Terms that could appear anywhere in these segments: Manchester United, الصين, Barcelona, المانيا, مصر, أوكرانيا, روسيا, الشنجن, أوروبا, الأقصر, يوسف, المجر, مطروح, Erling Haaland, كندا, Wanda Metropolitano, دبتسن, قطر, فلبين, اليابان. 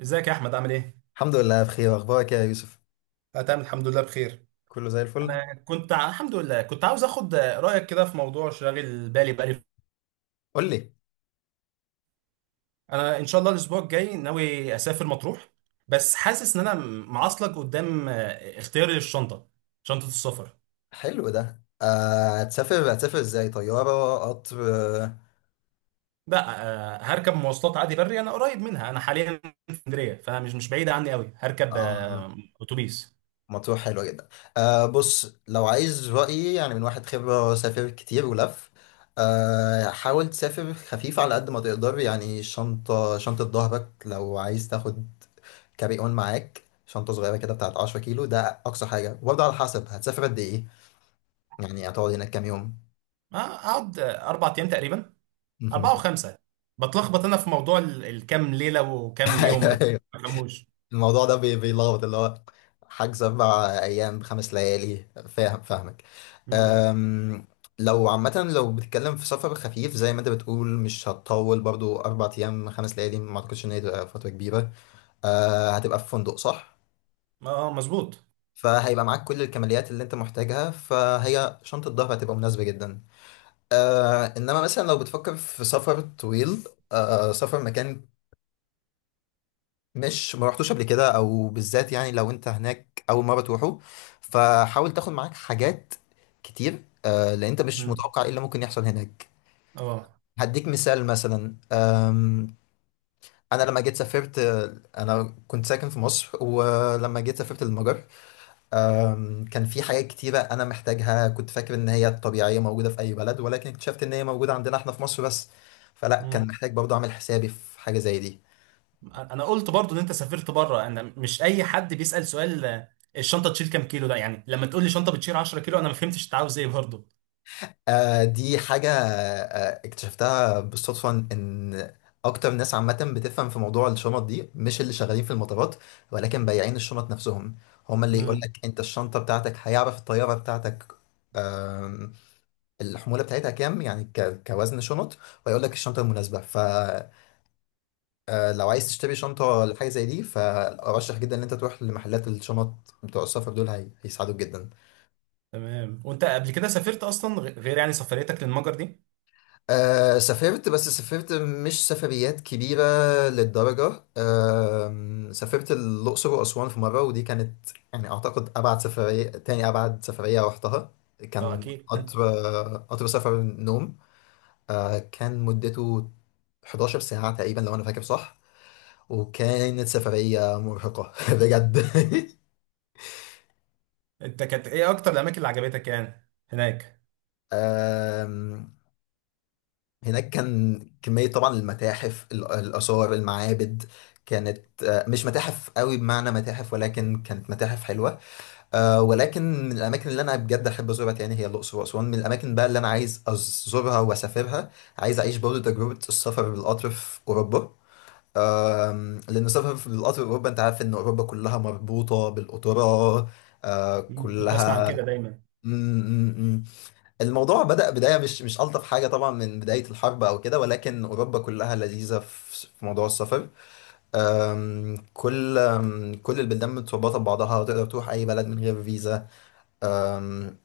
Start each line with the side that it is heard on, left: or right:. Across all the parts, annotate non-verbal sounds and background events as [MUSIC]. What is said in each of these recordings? right: ازيك يا احمد عامل ايه؟
left: الحمد لله بخير. اخبارك يا يوسف؟
right: أنا تمام الحمد لله بخير.
left: كله زي الفل.
right: الحمد لله كنت عاوز اخد رايك كده في موضوع شاغل بالي بقالي.
left: قول لي.
right: انا ان شاء الله الاسبوع الجاي ناوي اسافر مطروح، بس حاسس ان معصلك قدام. اختياري للشنطه، شنطه السفر.
left: حلو ده. هتسافر ازاي؟ طياره؟ قطر؟ آه.
right: لا. هركب مواصلات عادي بري، انا قريب منها، انا حاليا في اسكندريه فمش مش بعيده عني قوي. هركب
left: آه،
right: اتوبيس.
left: مطروح حلوه جدا. آه، بص لو عايز رايي، يعني من واحد خبره سافر كتير ولف، آه حاول تسافر خفيف على قد ما تقدر. يعني شنطه ظهرك، لو عايز تاخد كاري اون معاك شنطه صغيره كده بتاعت 10 كيلو ده اقصى حاجه. وبرضه على حسب هتسافر قد ايه، يعني هتقعد هناك كام يوم؟
right: اقعد اربع ايام تقريبا، اربعه وخمسه. بتلخبط انا في موضوع الكام ليله وكام يوم ده،
left: [LAUGHS]
right: ما بفهموش.
left: الموضوع ده بيلخبط، اللي هو حجز أربع أيام بخمس ليالي. فاهم؟ فاهمك. أم، لو عامة لو بتتكلم في سفر خفيف زي ما أنت بتقول، مش هتطول برضو. أربع أيام خمس ليالي ما أعتقدش إن هي تبقى فترة كبيرة. أه، هتبقى في فندق صح؟
right: اه مظبوط.
left: فهيبقى معاك كل الكماليات اللي أنت محتاجها، فهي شنطة الظهر هتبقى مناسبة جدا. أه، إنما مثلا لو بتفكر في سفر طويل، أه، سفر مكان مش ما رحتوش قبل كده، او بالذات يعني لو انت هناك اول مره تروحوا، فحاول تاخد معاك حاجات كتير. لان انت مش
right: مم.
left: متوقع ايه اللي ممكن يحصل هناك.
right: اه.
left: هديك مثال مثلا. انا لما جيت سافرت، آه، انا كنت ساكن في مصر ولما جيت سافرت المجر، كان في حاجات كتيره انا محتاجها، كنت فاكر ان هي طبيعيه موجوده في اي بلد، ولكن اكتشفت ان هي موجوده عندنا احنا في مصر بس. فلا كان
right: مم.
left: محتاج برضه اعمل حسابي في حاجه زي دي.
right: انا قلت برضو ان انت سافرت بره، انا مش اي حد بيسأل سؤال. الشنطه تشيل كام كيلو ده؟ يعني لما تقول لي شنطه بتشيل 10 كيلو انا ما فهمتش انت عاوز ايه برضو.
left: آه دي حاجة آه اكتشفتها بالصدفة، إن أكتر ناس عامة بتفهم في موضوع الشنط دي مش اللي شغالين في المطارات، ولكن بياعين الشنط نفسهم، هما اللي يقول
right: مم.
left: لك أنت الشنطة بتاعتك، هيعرف الطيارة بتاعتك، آم، الحمولة بتاعتها كام، يعني كوزن شنط، ويقول لك الشنطة المناسبة. فلو عايز تشتري شنطة لحاجة زي دي، فأرشح جدا إن أنت تروح لمحلات الشنط بتوع السفر دول، هيساعدوك جدا.
right: تمام، وانت قبل كده سافرت اصلا غير يعني سفريتك للمجر دي؟
left: آه سافرت، بس سافرت مش سفريات كبيرة للدرجة. آه سافرت الأقصر وأسوان في مرة، ودي كانت يعني أعتقد أبعد سفرية. تاني أبعد سفرية رحتها
right: اه
left: كان
right: اكيد
left: قطر.
right: [LAUGHS]
left: قطر سفر نوم، آه كان مدته 11 ساعة تقريبا لو أنا فاكر صح، وكانت سفرية مرهقة [LAUGHS] بجد.
right: انت كانت ايه اكتر الاماكن اللي عجبتك يعني هناك؟
left: آه، هناك كان كمية طبعا المتاحف، الآثار، المعابد، كانت آه، مش متاحف قوي بمعنى متاحف، ولكن كانت متاحف حلوة. آه، ولكن من الأماكن اللي أنا بجد أحب أزورها تاني هي الأقصر وأسوان. من الأماكن بقى اللي أنا عايز أزورها وأسافرها، عايز أعيش برضه تجربة السفر بالقطر في أوروبا. لأن السفر في بالقطر في أوروبا، أنت عارف إن أوروبا كلها مربوطة بالقطورة، آه،
right: مم. كنت اسمع عن
left: كلها.
right: كده دايما.
left: الموضوع بدأ بداية مش ألطف حاجة طبعا، من بداية الحرب أو كده، ولكن أوروبا كلها لذيذة في في موضوع السفر. أم، كل أم، كل البلدان متربطة ببعضها، وتقدر تروح أي بلد من غير فيزا. أم،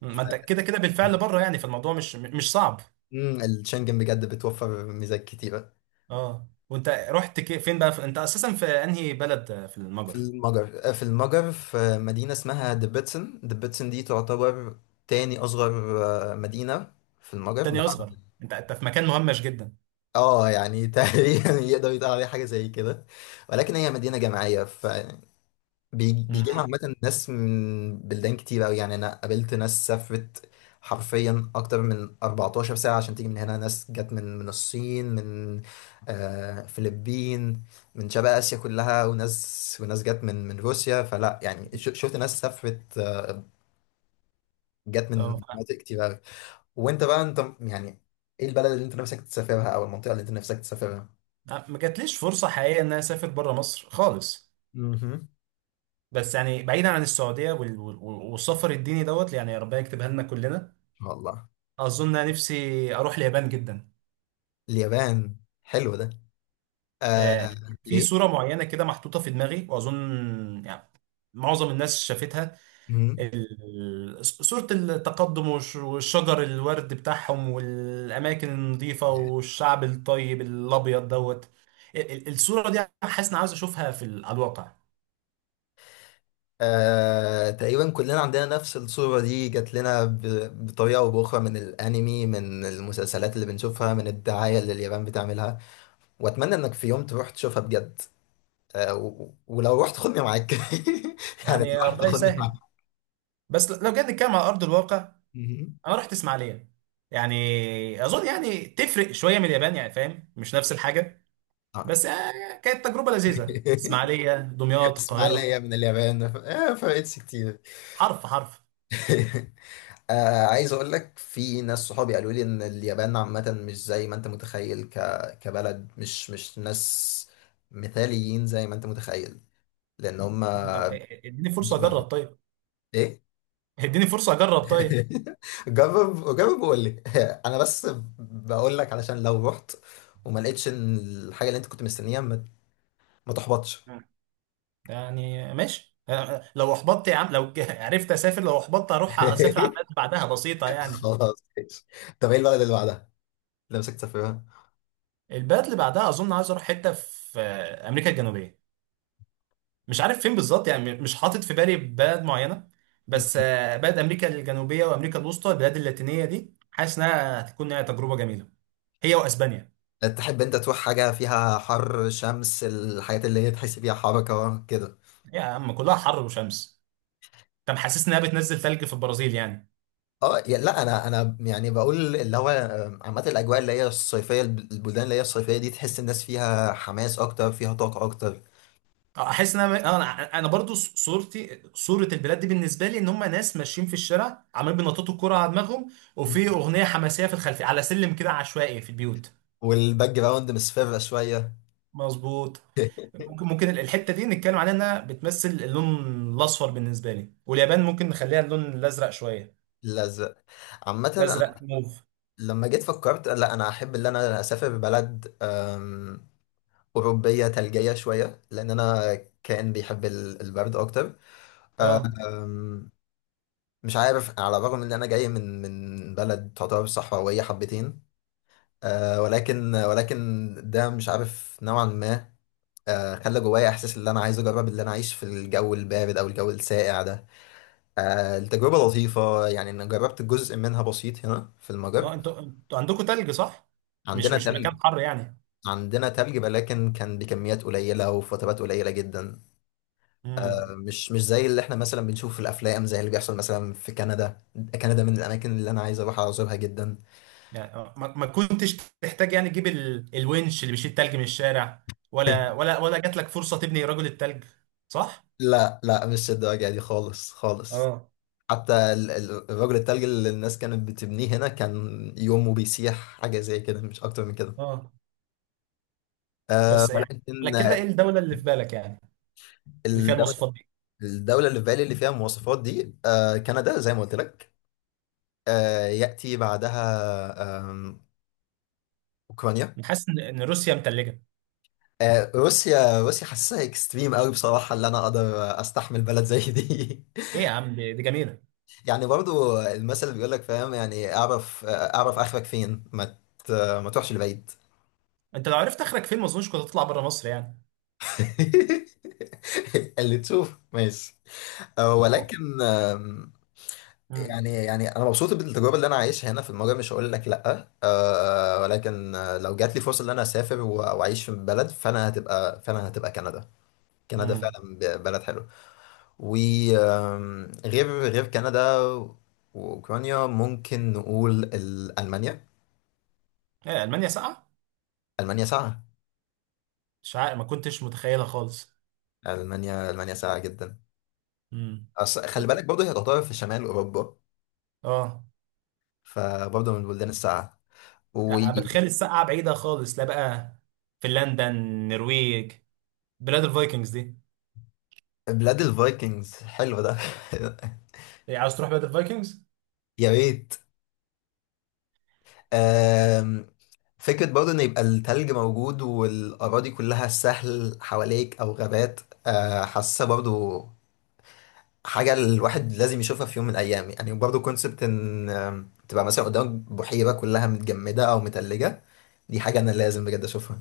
right: مم. ما انت
left: ف-
right: كده كده بالفعل بره يعني، فالموضوع مش صعب.
left: مم، الشنجن بجد بتوفر ميزات كتيرة.
right: اه، وانت رحت فين بقى في... انت اساسا في انهي بلد؟ في
left: في
right: المجر.
left: المجر، آه، في المجر في مدينة اسمها دبتسن. دبتسن دي تعتبر تاني أصغر آه، مدينة في المجر
right: تاني اصغر؟ انت في مكان مهمش جدا.
left: اه يعني تقريبا. [LAUGHS] يقدر يتقال عليها حاجة زي كده، ولكن هي مدينة جامعية، ف بيجي
right: مم.
left: بيجي لها عامة ناس من بلدان كتير أوي. يعني أنا قابلت ناس سافرت حرفيا أكتر من 14 ساعة عشان تيجي من هنا. ناس جت من الصين، من آه فلبين، من شرق آسيا كلها، وناس، وناس جت من روسيا. فلا يعني شفت ناس سافرت، آه، جت
right: اه،
left: من مناطق كتير أوي. وأنت بقى أنت يعني إيه البلد اللي أنت نفسك تسافرها، أو المنطقة اللي أنت نفسك تسافرها؟
right: ما جاتليش فرصه حقيقيه ان انا اسافر بره مصر خالص،
left: مهم.
right: بس يعني بعيدا عن السعوديه والسفر الديني دوت، يعني يا ربنا يكتبها لنا كلنا.
left: والله.
right: اظن انا نفسي اروح اليابان جدا.
left: اليابان؟ حلو ده. آه،
right: آه، في
left: ليه؟
right: صوره معينه كده محطوطه في دماغي، واظن يعني معظم الناس شافتها. صورة التقدم والشجر الورد بتاعهم والأماكن النظيفة والشعب الطيب الأبيض دوت. الصورة دي حاسس إني عاوز أشوفها في على الواقع.
left: آه، تقريبا كلنا عندنا نفس الصورة دي. جات لنا بطريقة أو بأخرى، من الأنمي، من المسلسلات اللي بنشوفها، من الدعاية اللي اليابان بتعملها. وأتمنى إنك في يوم تروح تشوفها بجد. آه، ولو رحت خدني معاك [LAUGHS] يعني
right: يعني
left: لو رحت
right: ربنا
left: خدني معاك.
right: يسهل. بس لو جيت نتكلم على أرض الواقع،
left: مهم.
right: أنا رحت إسماعيلية، يعني أظن يعني تفرق شوية من اليابان يعني، فاهم، مش نفس الحاجة.
left: آه.
right: بس كانت تجربة لذيذة، إسماعيلية
left: [LAUGHS]
right: دمياط
left: اسمع،
right: القاهرة.
left: ليا من اليابان ما فرقتش كتير.
right: حرف حرف.
left: [LAUGHS] آه عايز اقول لك، في ناس صحابي قالوا لي ان اليابان عامة مش زي ما انت متخيل ك... كبلد، مش ناس مثاليين زي ما انت متخيل، لان هم
right: طب اديني
left: مش
right: فرصة أجرب
left: بعمل.
right: طيب،
left: ايه؟
right: اديني فرصة أجرب طيب.
left: [LAUGHS] جرب، جرب وقول لي. [LAUGHS] انا بس بقول لك علشان لو رحت وما لقيتش إن الحاجة اللي انت كنت مستنيها، ما تحبطش.
right: يعني ماشي. لو احبطت يا عم لو [LAUGHS] عرفت اسافر، لو احبطت اروح اسافر على
left: [LAUGHS]
right: البلد اللي بعدها، بسيطه يعني.
left: خلاص ماشي. طب ايه البلد اللي بعدها اللي نفسك تسافرها؟
right: البلد اللي بعدها اظن عايز اروح حته في امريكا الجنوبيه، مش عارف فين بالظبط يعني، مش حاطط في بالي بلد معينه. بس بلد امريكا الجنوبيه وامريكا الوسطى، البلاد اللاتينيه دي حاسس انها هتكون هي تجربه جميله، هي واسبانيا.
left: تحب انت تروح حاجة فيها حر شمس، الحاجات اللي هي تحس فيها حركة كده؟
right: يا عم كلها حر وشمس، انت محسسني انها بتنزل ثلج في البرازيل يعني.
left: اه يا- لا، انا يعني بقول اللي هو آه، عامة الاجواء اللي هي الصيفية، البلدان اللي هي الصيفية دي، تحس الناس فيها حماس اكتر، فيها طاقة اكتر.
right: احس ان انا انا أنا برضو صورتي صوره البلاد دي بالنسبه لي ان هم ناس ماشيين في الشارع عمالين بينططوا الكوره على دماغهم، وفي اغنيه حماسيه في الخلفيه على سلم كده عشوائي في البيوت.
left: والباك جراوند مصفرة شوية.
right: مظبوط.
left: [LAUGHS]
right: ممكن الحته دي نتكلم عليها انها بتمثل اللون الاصفر بالنسبه لي، واليابان ممكن نخليها اللون الازرق شويه.
left: الازرق. عامة أنا
right: الازرق موف.
left: لما جيت فكرت لا، انا احب ان انا اسافر بلد اوروبية ثلجية شوية، لان انا كائن بيحب البرد اكتر.
right: اه.
left: مش عارف، على الرغم ان انا جاي من بلد تعتبر صحراويه حبتين، آه، ولكن ده مش عارف، نوعا ما آه خلى جوايا احساس ان انا عايز اجرب اللي انا اعيش في الجو البارد او الجو الساقع ده. آه التجربه لطيفه، يعني انا جربت جزء منها بسيط هنا في المجر.
right: اه انتوا عندكم تلج صح؟ مش
left: عندنا
right: مش
left: تلج.
right: مكان حر يعني.
left: عندنا تلج، ولكن كان بكميات قليله وفي فترات قليله جدا.
right: امم.
left: آه مش زي اللي احنا مثلا بنشوفه في الافلام، زي اللي بيحصل مثلا في كندا. كندا من الاماكن اللي انا عايز اروح ازورها جدا.
right: يعني ما كنتش تحتاج يعني تجيب الونش اللي بيشيل التلج من الشارع، ولا
left: [LAUGHS]
right: ولا ولا جات لك فرصة تبني رجل التلج، صح؟
left: لا لا، مش الدواجع دي خالص خالص.
right: اه.
left: حتى الرجل التلج اللي الناس كانت بتبنيه هنا كان يومه بيسيح. حاجة زي كده مش أكتر من كده.
right: اه
left: أه
right: بس يعني،
left: ولكن.
right: على كده ايه الدولة اللي في بالك يعني، اللي فيها
left: الدولة,
right: المواصفات دي؟
left: الدولة اللي في بالي اللي فيها المواصفات دي أه كندا زي ما قلت لك. أه يأتي بعدها أوكرانيا.
right: أنا حاسس ان إن روسيا متلجة.
left: أه روسيا. روسيا حاسسها اكستريم قوي بصراحة، اللي أنا أقدر أستحمل بلد زي دي.
right: ايه يا عم دي دي جميلة.
left: [LAUGHS] يعني برضو المثل اللي بيقول لك، فاهم؟ يعني أعرف آه، أعرف آخرك فين، ما ما تروحش لبعيد.
right: انت لو عرفت اخرك فين ما اظنش كنت هتطلع بره مصر يعني.
left: [LAUGHS] اللي تشوف ماشي. أه، ولكن
right: امم.
left: يعني، يعني انا مبسوط بالتجربه اللي انا عايشها هنا في المجر، مش هقول لك لا أه، ولكن آه، لو جات لي فرصه ان انا اسافر واعيش في بلد، فانا هتبقى كندا. كندا
right: امم.
left: فعلا بلد حلو. وغير غير كندا واوكرانيا ممكن نقول المانيا.
right: ايه، المانيا ساقعة؟
left: المانيا ساعه.
right: مش عارف، ما كنتش متخيلها خالص.
left: المانيا، ساعه جدا.
right: امم.
left: أصل خلي
right: كنت،
left: بالك برضه هي تعتبر في شمال اوروبا،
right: اه.
left: فبرضه من البلدان الساعه،
right: أنا
left: وبلاد
right: بتخيل الساقعة بعيدة خالص، لا بقى، فنلندا النرويج، بلاد الفايكنجز دي.
left: الفايكنجز. حلو ده.
right: إيه، عاوز تروح بلاد الفايكنجز؟
left: [LAUGHS] يا ريت. آم، فكرة برضه إن يبقى التلج موجود والأراضي كلها سهل حواليك أو غابات، آه، حاسة برضه حاجة الواحد لازم يشوفها في يوم من الأيام. يعني برضه كونسبت إن تبقى مثلا قدامك بحيرة كلها متجمدة أو متلجة، دي حاجة أنا لازم بجد أشوفها.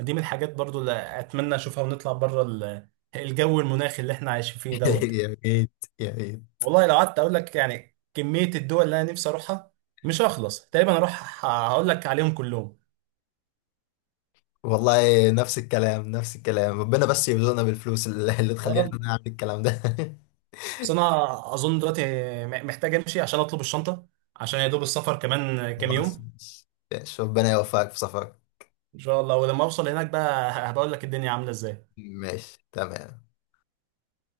right: دي من الحاجات برضو اللي اتمنى اشوفها ونطلع بره الجو المناخي اللي احنا عايشين فيه
left: [LAUGHS]
right: دوت.
left: يا ريت. يا ريت.
right: والله لو قعدت اقول لك يعني كمية الدول اللي انا نفسي اروحها مش هخلص، تقريبا اروح هقول لك عليهم كلهم.
left: والله نفس الكلام، نفس الكلام. ربنا بس يرزقنا بالفلوس اللي
right: يا
left: تخلينا
right: رب.
left: نعمل الكلام ده. [LAUGHS]
right: بس انا اظن دلوقتي محتاج امشي عشان اطلب الشنطة، عشان يا دوب السفر كمان كام
left: خلاص
right: يوم.
left: ماشي. شوف ربنا يوفقك في سفرك.
right: ان شاء الله، ولما اوصل هناك بقى هبقول لك الدنيا عاملة ازاي.
left: ماشي تمام.